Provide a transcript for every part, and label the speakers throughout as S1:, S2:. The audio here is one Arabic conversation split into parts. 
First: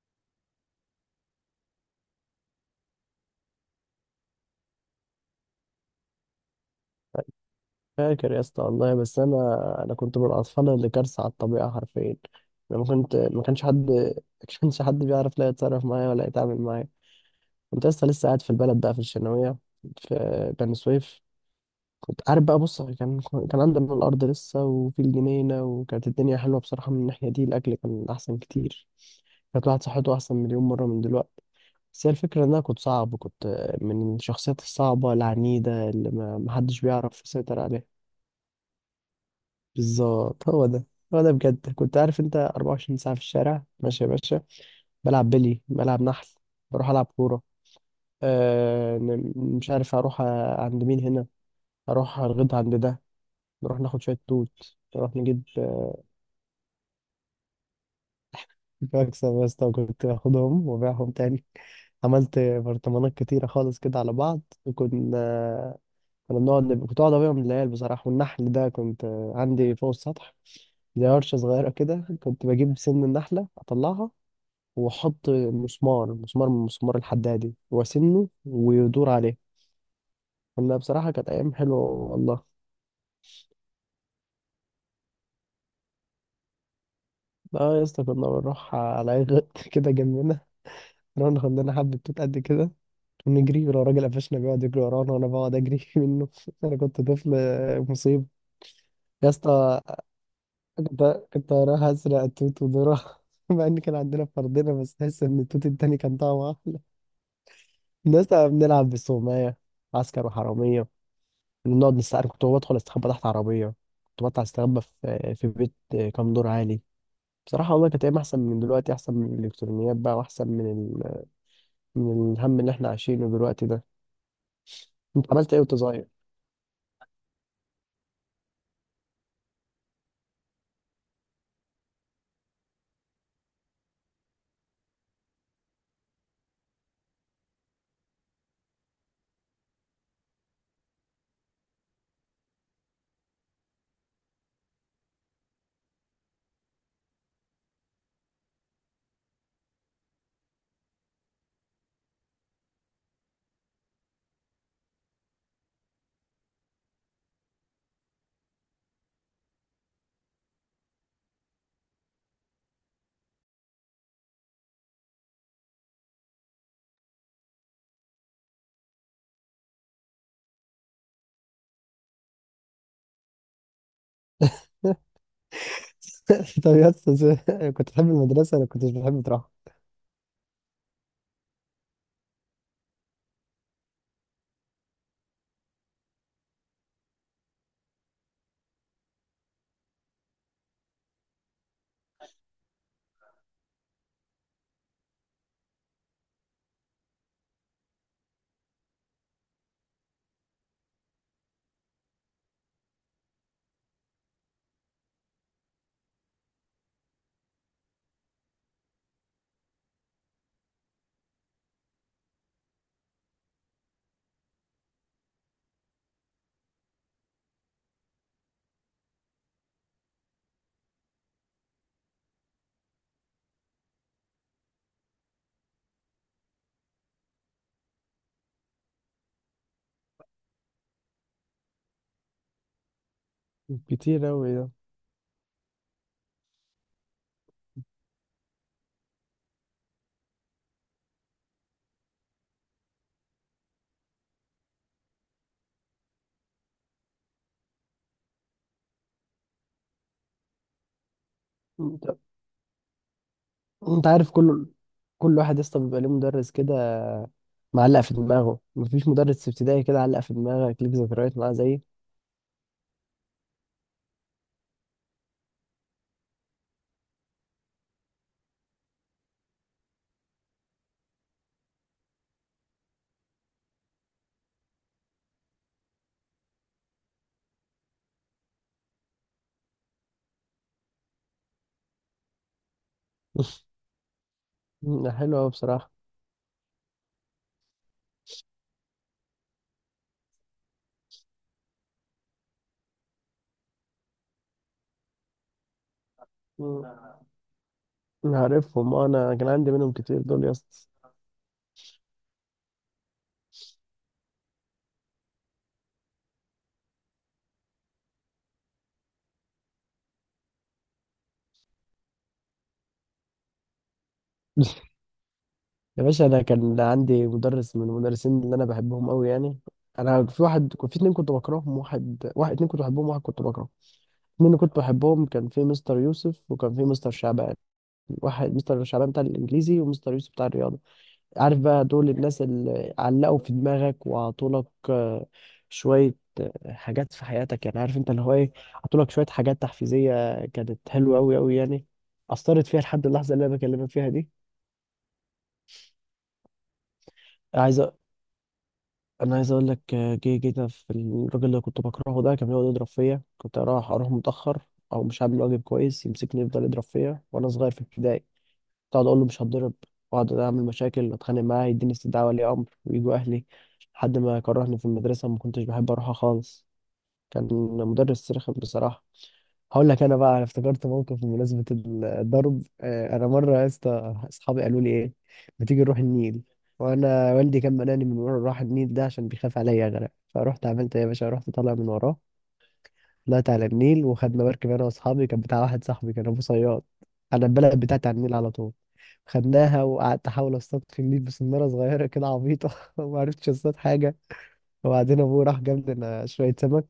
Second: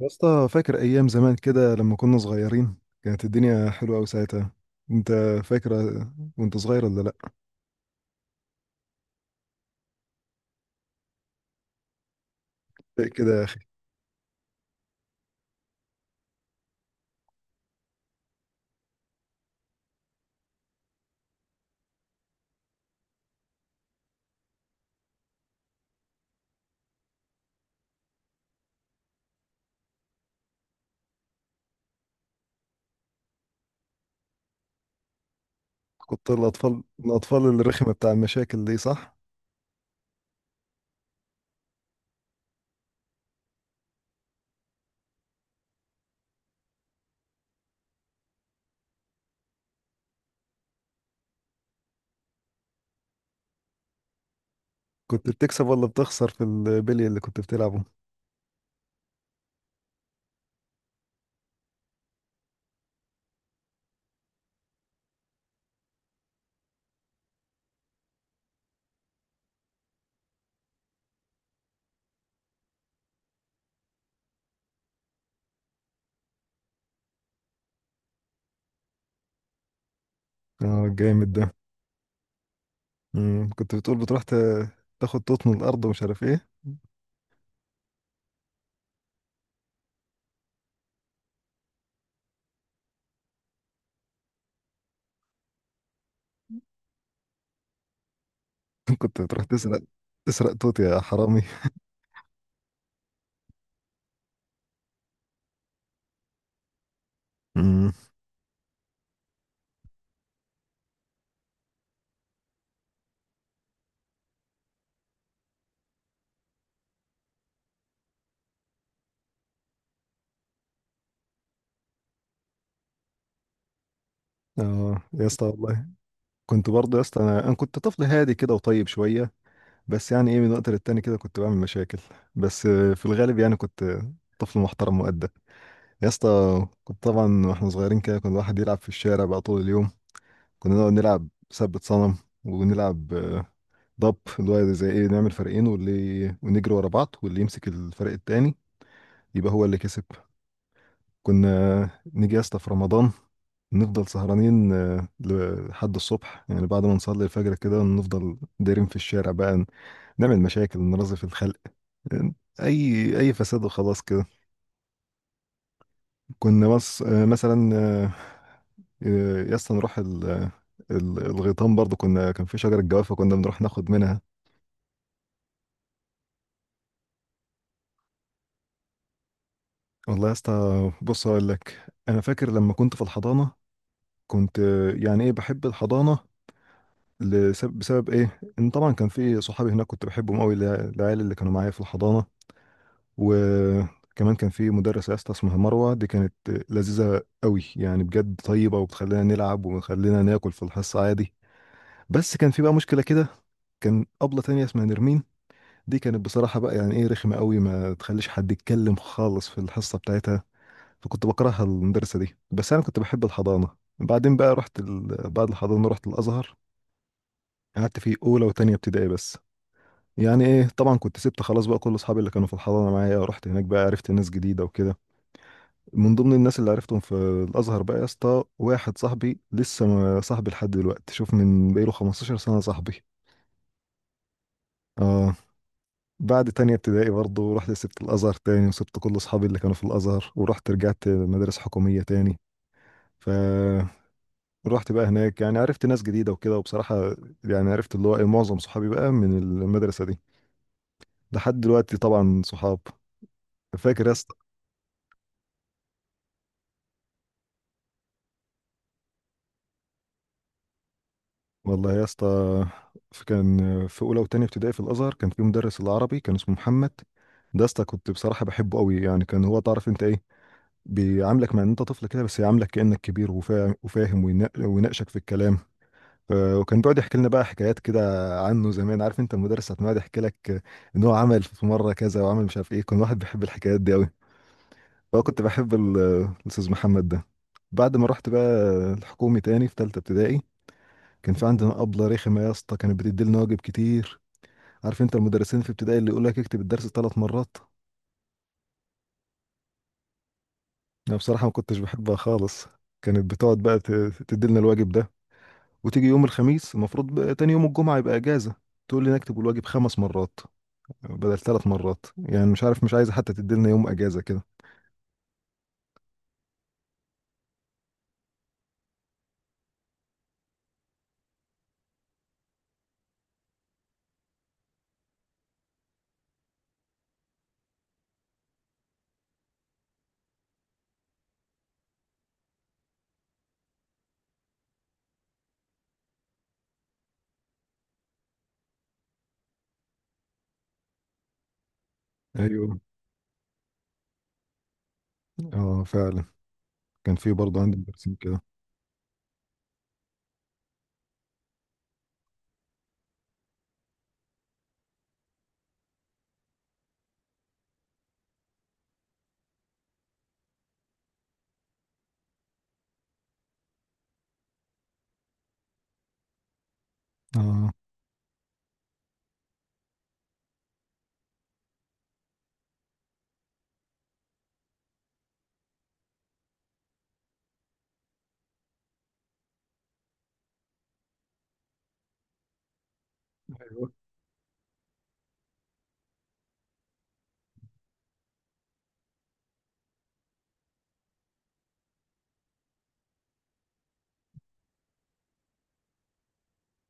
S1: يا اسطى فاكر ايام زمان كده لما كنا صغيرين. كانت الدنيا حلوه قوي ساعتها. انت فاكر وانت صغير ولا لا؟
S2: فاكر يا اسطى والله، بس انا كنت من الاطفال اللي كارثه على الطبيعه حرفيا. انا
S1: فاكر كده
S2: ما
S1: يا اخي.
S2: كانش حد ما كانش حد بيعرف لا يتصرف معايا ولا يتعامل معايا. كنت لسه قاعد في البلد بقى، في الشناويه، في بني سويف. كنت عارف بقى، بص، كان عندنا الارض لسه، وفي الجنينه، وكانت الدنيا حلوه بصراحه من الناحيه دي. الاكل كان احسن كتير، كانت الواحد صحته احسن مليون مره من دلوقتي. بس هي الفكره ان انا كنت صعب، كنت من الشخصيات الصعبه العنيده اللي
S1: كنت
S2: ما حدش
S1: الاطفال
S2: بيعرف
S1: الاطفال
S2: يسيطر عليها.
S1: الرخمه بتاع المشاكل دي صح؟
S2: بالظبط، هو ده. بجد كنت عارف انت؟ 24 ساعة في الشارع ماشي يا باشا، بلعب بلي، بلعب نحل، بروح ألعب كورة. آه، مش عارف أروح، عند مين هنا؟ أروح أرغد عند ده، نروح ناخد شوية توت، نروح
S1: كنت
S2: نجيب
S1: بتكسب ولا
S2: آه،
S1: بتخسر في البلي اللي كنت بتلعبه؟
S2: بكسب يا اسطى، وكنت باخدهم وبيعهم تاني. عملت برطمانات كتيرة خالص كده على بعض، وكنا، كنت أقعد أبيعهم للعيال بصراحة. والنحل ده كنت عندي فوق السطح، زي ورشة صغيرة كده. كنت بجيب سن النحلة أطلعها، وحط مسمار من المسمار الحدادي، وسنه، ويدور عليه. كنا
S1: اه
S2: بصراحة كانت
S1: الجامد ده.
S2: أيام حلوة والله.
S1: كنت بتقول بتروح تاخد توت من الارض ومش عارف ايه.
S2: اه يا اسطى، كنا بنروح على أي غط كده جنبنا، نروح ناخد لنا حبة توت قد كده، ونجري. ولو راجل قفشنا بيقعد يجري ورانا، وأنا بقعد أجري منه. أنا كنت طفل مصيب.
S1: كنت
S2: يا
S1: بتروح تسرق
S2: اسطى،
S1: تسرق توت يا
S2: كنت
S1: حرامي.
S2: كنت هروح أسرق التوت ودورة، مع إن كان عندنا فردنا، بس تحس إن التوت التاني كان طعمه أحلى.
S1: مم.
S2: الناس بنلعب بالسومية، عسكر وحرامية، نقعد نستخبى. كنت بدخل استخبى تحت عربية، كنت بطلع استخبى في بيت كام دور عالي. بصراحة والله كانت أيام أحسن من دلوقتي، أحسن من الإلكترونيات بقى، وأحسن من من الهم اللي إحنا عايشينه دلوقتي ده.
S1: اه يا
S2: أنت
S1: اسطى
S2: عملت إيه وأنت
S1: والله.
S2: صغير؟
S1: كنت برضه يا اسطى انا كنت طفل هادي كده وطيب شويه. بس يعني ايه، من وقت للتاني كده كنت بعمل مشاكل. بس في الغالب يعني كنت طفل محترم مؤدب. يا اسطى كنت طبعا واحنا صغيرين كده، كنا الواحد يلعب في الشارع بقى طول اليوم. كنا نقعد نلعب ثبت صنم، ونلعب ضب، اللي هو زي ايه، نعمل فريقين واللي ونجري ورا بعض واللي يمسك الفريق التاني يبقى هو اللي كسب. كنا نيجي يا اسطى في رمضان نفضل سهرانين لحد الصبح، يعني بعد ما نصلي الفجر كده نفضل دايرين في الشارع بقى. نعمل مشاكل، نرازي في الخلق، اي فساد وخلاص كده. كنا بس مثلا يا اسطى نروح الغيطان برضو. كنا كان في شجره جوافه كنا بنروح ناخد منها.
S2: طب يا أستاذ، كنت بتحب المدرسة ولا كنتش بتحب تروح؟
S1: والله يا اسطى، بص اقول لك، انا فاكر لما كنت في الحضانه كنت يعني ايه بحب الحضانه. لسبب، بسبب ايه؟ ان طبعا كان في صحابي هناك كنت بحبهم قوي، العيال اللي كانوا معايا في الحضانه. وكمان كان في مدرسه يا اسطى اسمها مروه، دي كانت لذيذه قوي، يعني بجد طيبه وبتخلينا نلعب وبتخلينا ناكل في الحصه عادي. بس كان في بقى مشكلة كده. كان أبلة تانية اسمها نرمين، دي كانت بصراحة بقى يعني إيه رخمة قوي، ما تخليش حد يتكلم خالص في الحصة بتاعتها. فكنت بكرهها المدرسة دي. بس أنا كنت بحب الحضانة. بعدين بقى رحت بعد الحضانة رحت الأزهر. قعدت فيه أولى وتانية ابتدائي بس. يعني إيه طبعا كنت سبت خلاص بقى كل أصحابي اللي كانوا في الحضانة معايا، ورحت هناك بقى عرفت ناس جديدة وكده. من ضمن الناس اللي عرفتهم في الأزهر بقى يا اسطى واحد صاحبي لسه صاحبي لحد دلوقتي، شوف، من بقاله 15 سنة صاحبي.
S2: كتير أوي ده.
S1: اه. بعد تانية ابتدائي برضه رحت، سبت الأزهر تاني وسبت كل أصحابي اللي كانوا في الأزهر، ورحت رجعت مدارس حكومية تاني. فرحت بقى هناك، يعني عرفت ناس جديدة وكده. وبصراحة يعني عرفت اللي هو إيه، معظم صحابي بقى من المدرسة دي لحد دلوقتي
S2: أنت
S1: طبعا، صحاب. فاكر
S2: أنت
S1: يا
S2: عارف،
S1: اسطى؟
S2: كل واحد يا اسطى بيبقى ليه مدرس كده معلق في دماغه. مفيش مدرس في ابتدائي كده علق في دماغك ليك ذكريات معاه زيي؟
S1: والله يا اسطى، كان في أولى وتانية ابتدائي في الأزهر كان في مدرس العربي كان اسمه محمد. ده يا اسطى كنت بصراحة بحبه قوي، يعني كان هو تعرف انت ايه، بيعاملك مع ان انت طفل كده بس يعاملك كأنك كبير وفاهم ويناقشك في الكلام. وكان بيقعد يحكي لنا بقى حكايات كده عنه زمان، عارف انت المدرس ساعة ما يقعد يحكي لك ان هو عمل في مره كذا وعمل مش عارف ايه، كان واحد بيحب الحكايات دي قوي. فانا
S2: حلو
S1: كنت
S2: أوي
S1: بحب
S2: بصراحة.
S1: الاستاذ محمد ده. بعد ما رحت بقى الحكومي تاني في تالتة ابتدائي، كان في عندنا أبلة رخمة يا اسطى كانت بتدي لنا واجب كتير. عارف انت المدرسين في ابتدائي اللي يقول لك اكتب الدرس ثلاث
S2: مم.
S1: مرات؟
S2: عارفهم، انا كان عندي منهم كتير دول يا اسطى.
S1: انا بصراحة ما كنتش بحبها خالص. كانت بتقعد بقى تدي لنا الواجب ده، وتيجي يوم الخميس المفروض بقى تاني يوم الجمعة يبقى اجازة، تقول لي نكتب الواجب خمس مرات بدل ثلاث مرات، يعني مش عارف مش عايزه حتى تديلنا يوم اجازه كده.
S2: يا باشا، انا كان عندي مدرس من المدرسين اللي انا بحبهم قوي، يعني انا في واحد في اتنين كنت بكرههم. واحد اتنين كنت بحبهم، واحد كنت بكرهه. اتنين اللي كنت بحبهم كان في مستر يوسف وكان في مستر شعبان. واحد مستر شعبان بتاع الانجليزي، ومستر يوسف بتاع الرياضه. عارف بقى دول الناس اللي علقوا في دماغك وعطولك آه، شوية حاجات في حياتك، يعني عارف انت اللي هو ايه. عطولك شوية حاجات تحفيزية، كانت حلوة أوي أوي يعني، أثرت
S1: ايوه.
S2: فيها لحد اللحظة اللي أنا بكلمك فيها دي.
S1: اه فعلا، كان في برضه عندي
S2: عايز أ...
S1: مدرسين كده.
S2: أنا عايز أقول لك، جينا في الراجل اللي كنت بكرهه ده. كان بيقعد يضرب فيا، كنت أروح متأخر أو مش عامل واجب كويس، يمسكني يفضل يضرب فيا وأنا صغير في ابتدائي. كنت اقعد اقول له مش هتضرب، واقعد اعمل مشاكل، اتخانق معاه، يديني استدعاء ولي امر، ويجوا اهلي لحد ما كرهني في المدرسه. ما كنتش بحب اروحها خالص، كان
S1: اه.
S2: مدرس رخم بصراحه. هقول لك انا بقى، أنا افتكرت موقف بمناسبه الضرب. انا مره يا اسطى اصحابي قالوا لي ايه، ما تيجي نروح النيل. وانا والدي كان مناني من ورا، راح النيل ده عشان بيخاف عليا اغرق. فرحت عملت إيه يا باشا، رحت طالع من وراه، طلعت على
S1: ايوه.
S2: النيل وخدنا مركب انا واصحابي، كان بتاع واحد صاحبي كان ابو صياد. انا البلد بتاعتي على النيل على طول. خدناها وقعدت احاول اصطاد في النيل بسناره صغيره كده عبيطه، وما عرفتش اصطاد حاجه. وبعدين ابوه راح جاب لنا شويه سمك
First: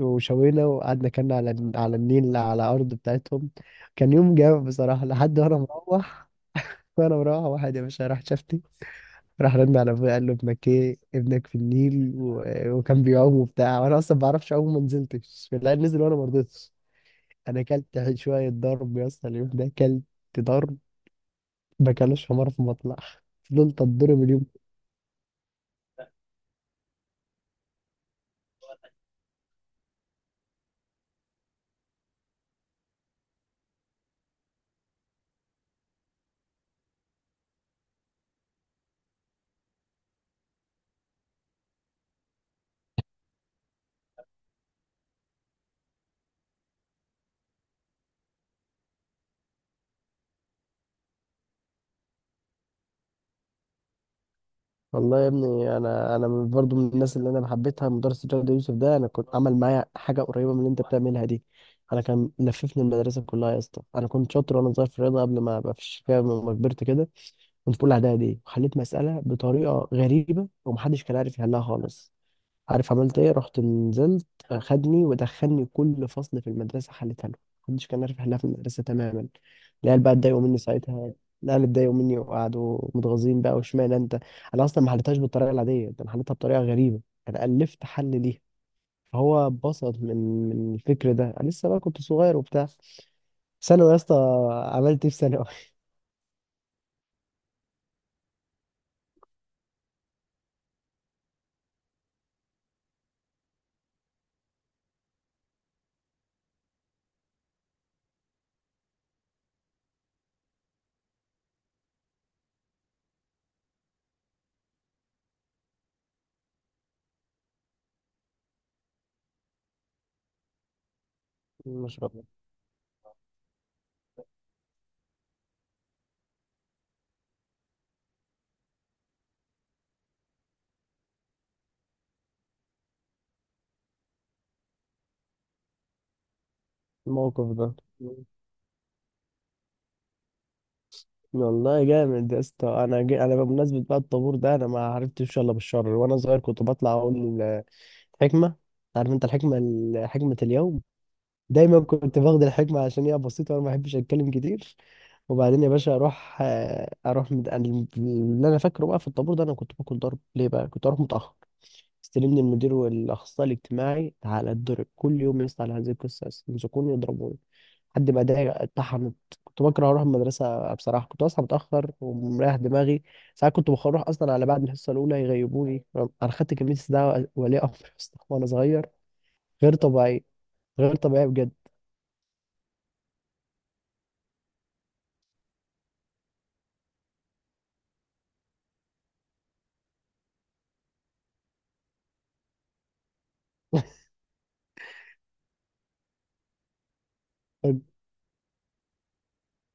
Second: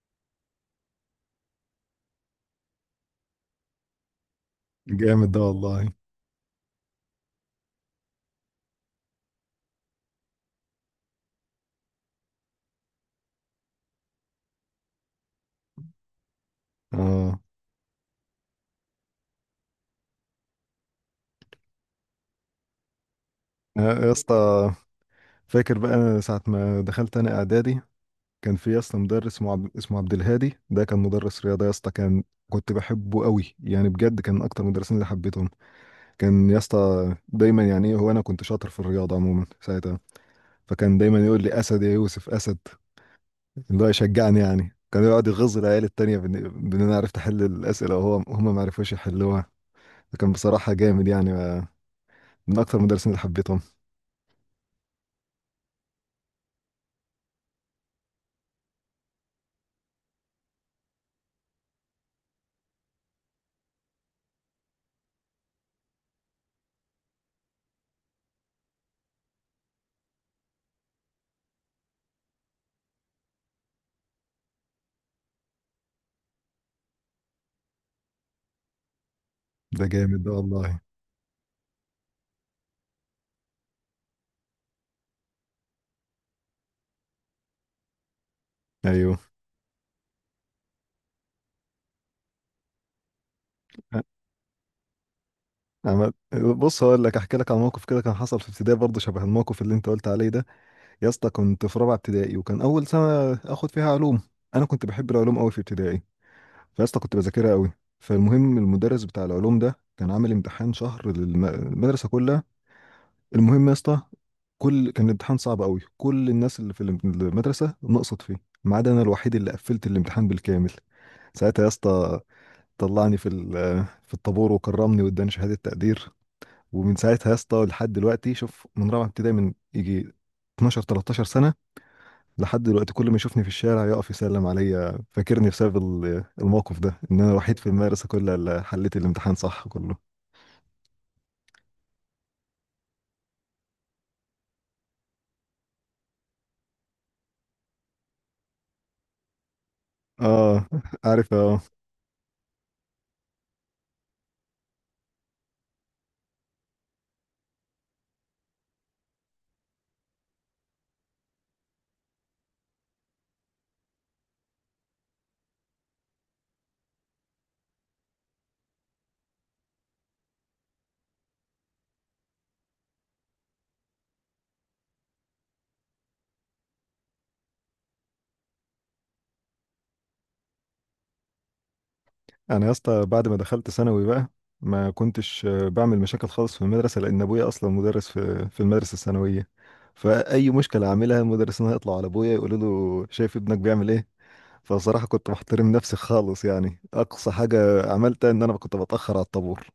S2: وشوينا، وقعدنا كنا على على النيل على الارض بتاعتهم. كان يوم جامد بصراحه،
S1: جامد
S2: لحد
S1: ده
S2: وانا
S1: والله.
S2: مروح. واحد يا باشا راح شافني، راح رن على ابويا قال له ابنك ايه، ابنك في النيل. وكان بيعوم وبتاع، وانا اصلا ما بعرفش اعوم، ما نزلتش، لا نزل وانا ما رضيتش.
S1: اه.
S2: انا اكلت شويه ضرب يا اسطى، اليوم ده اكلت ضرب، ما كانوش حمار في مطلع، فضلت
S1: آه، يا
S2: اتضرب اليوم.
S1: اسطى فاكر بقى أنا ساعه ما دخلت انا اعدادي كان في يا اسطى مدرس اسمه عبد، اسمه عبد الهادي، ده كان مدرس رياضه يا اسطى. كان كنت بحبه قوي، يعني بجد كان اكتر مدرسين اللي حبيتهم. كان يا اسطى دايما يعني إيه، هو انا كنت شاطر في الرياضه عموما ساعتها، فكان دايما يقول لي اسد يا يوسف اسد، اللي هو يشجعني يعني. كان يقعد يغز العيال التانية بإن أنا عرفت أحل الأسئلة وهو هم ما عرفوش يحلوها. فكان بصراحة جامد، يعني من أكتر المدرسين اللي حبيتهم.
S2: والله يا ابني، انا برضو من الناس اللي انا حبيتها مدرس الرياضه يوسف ده. انا كنت عمل معايا حاجه قريبه من اللي انت بتعملها دي. انا كان لففني المدرسه كلها يا اسطى، انا كنت شاطر وانا صغير في الرياضه قبل ما ابقى في الشكايه لما كبرت كده. كنت في اولى اعدادي، وحليت مساله بطريقه غريبه ومحدش كان عارف يحلها خالص. عارف عملت ايه، رحت نزلت، خدني ودخلني كل فصل في المدرسه حلتها له، محدش كان عارف يحلها في المدرسه تماما.
S1: ده
S2: العيال بقى
S1: جامد ده
S2: اتضايقوا مني
S1: والله.
S2: ساعتها، العيال اتضايقوا مني وقعدوا متغاظين بقى، واشمعنى انت. انا اصلا ما حلتهاش بالطريقه العاديه، ده انا حلتها بطريقه غريبه، انا الفت حل ليها.
S1: أيوه.
S2: فهو اتبسط من الفكر ده. انا لسه بقى كنت صغير وبتاع. ثانوي يا
S1: أ-
S2: اسطى، عملت ايه في ثانوي؟
S1: عمل، بص هقول لك، أحكي لك على موقف كده كان حصل في ابتدائي برضه شبه الموقف اللي أنت قلت عليه ده. يا اسطى كنت في رابعة ابتدائي وكان أول سنة آخد فيها علوم. أنا كنت بحب العلوم أوي في ابتدائي، فيا اسطى كنت بذاكرها أوي. فالمهم المدرس بتاع العلوم ده كان عامل امتحان شهر للمدرسة كلها. المهم يا اسطى، كان الامتحان صعب قوي، كل الناس اللي في المدرسه نقصت فيه، ما عدا انا الوحيد اللي قفلت الامتحان بالكامل. ساعتها يا
S2: مش
S1: اسطى
S2: فاكر
S1: طلعني في في الطابور وكرمني واداني شهاده تقدير. ومن ساعتها يا اسطى لحد دلوقتي، شوف، من رابعه ابتدائي، من يجي 12 13 سنه، لحد دلوقتي كل ما يشوفني في الشارع يقف يسلم عليا فاكرني بسبب الموقف ده، ان انا
S2: الموقف
S1: الوحيد في
S2: ده
S1: المدرسه كلها اللي حليت الامتحان صح كله.
S2: والله. جامد يا اسطى. انا انا بمناسبه بقى الطابور ده، انا ما عرفتش الا بالشر. وانا صغير كنت بطلع اقول حكمه. عارف انت الحكمه، حكمه
S1: اه
S2: اليوم.
S1: عارف. آه.
S2: دايما كنت باخد الحكمه عشان هي بسيطه وانا ما بحبش اتكلم كتير. وبعدين يا باشا اروح، أنا اللي انا فاكره بقى في الطابور ده، انا كنت باكل ضرب ليه، بقى كنت اروح متاخر. استلمني المدير والاخصائي الاجتماعي، تعالى اتضرب كل يوم يسطا، على هذه القصه يمسكوني يضربوني لحد ما ده اتطحنت. كنت بكره اروح المدرسه بصراحه، كنت اصحى متاخر ومريح دماغي. ساعات كنت بروح اصلا على بعد الحصه الاولى يغيبوني. انا خدت كميه استدعاء ولي امر أصلاً وانا صغير، غير طبيعي، غير طبيعي بجد.
S1: انا يا اسطى بعد ما دخلت ثانوي بقى ما كنتش بعمل مشاكل خالص في المدرسه لان ابويا اصلا مدرس في المدرسه الثانويه. فاي مشكله اعملها المدرسين هيطلعوا على ابويا يقولوا له شايف ابنك بيعمل ايه. فصراحه كنت محترم نفسي خالص، يعني اقصى
S2: تق-
S1: حاجه عملتها ان انا كنت بتاخر على الطابور.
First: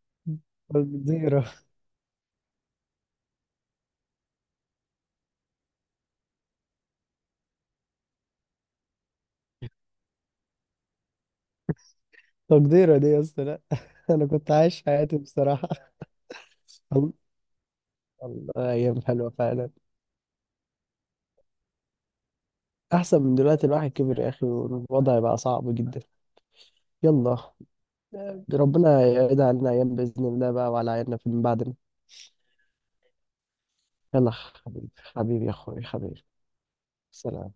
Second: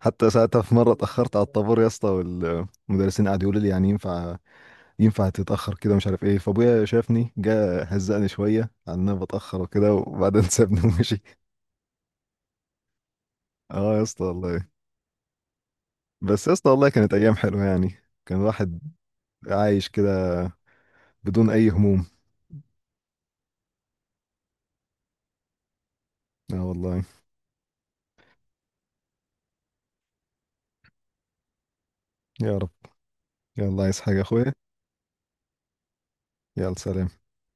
S1: حتى ساعتها في مره اتاخرت على
S2: تقديره
S1: الطابور يا اسطى والمدرسين قعدوا يقولوا لي يعني ينفع تتاخر كده مش عارف ايه، فابويا شافني جه هزقني شويه على ان انا بتاخر وكده وبعدين سابني ومشي.
S2: تقديره دي يا اسطى لا.
S1: اه يا اسطى
S2: انا كنت
S1: والله.
S2: عايش حياتي بصراحه.
S1: بس يا اسطى والله كانت ايام حلوه يعني. كان
S2: والله
S1: الواحد
S2: ايام حلوه فعلا.
S1: عايش كده بدون اي هموم.
S2: احسن من دلوقتي، الواحد كبر يا اخي، والوضع بقى صعب جدا.
S1: اه والله.
S2: يلا، ربنا يعيد علينا أيام بإذن الله بقى، وعلى عيالنا في من بعدنا.
S1: يا رب. يلا عايز حاجه يا
S2: يلا
S1: اخويا؟
S2: حبيبي، حبيبي يا أخوي، حبيبي،
S1: يلا سلام.
S2: سلام.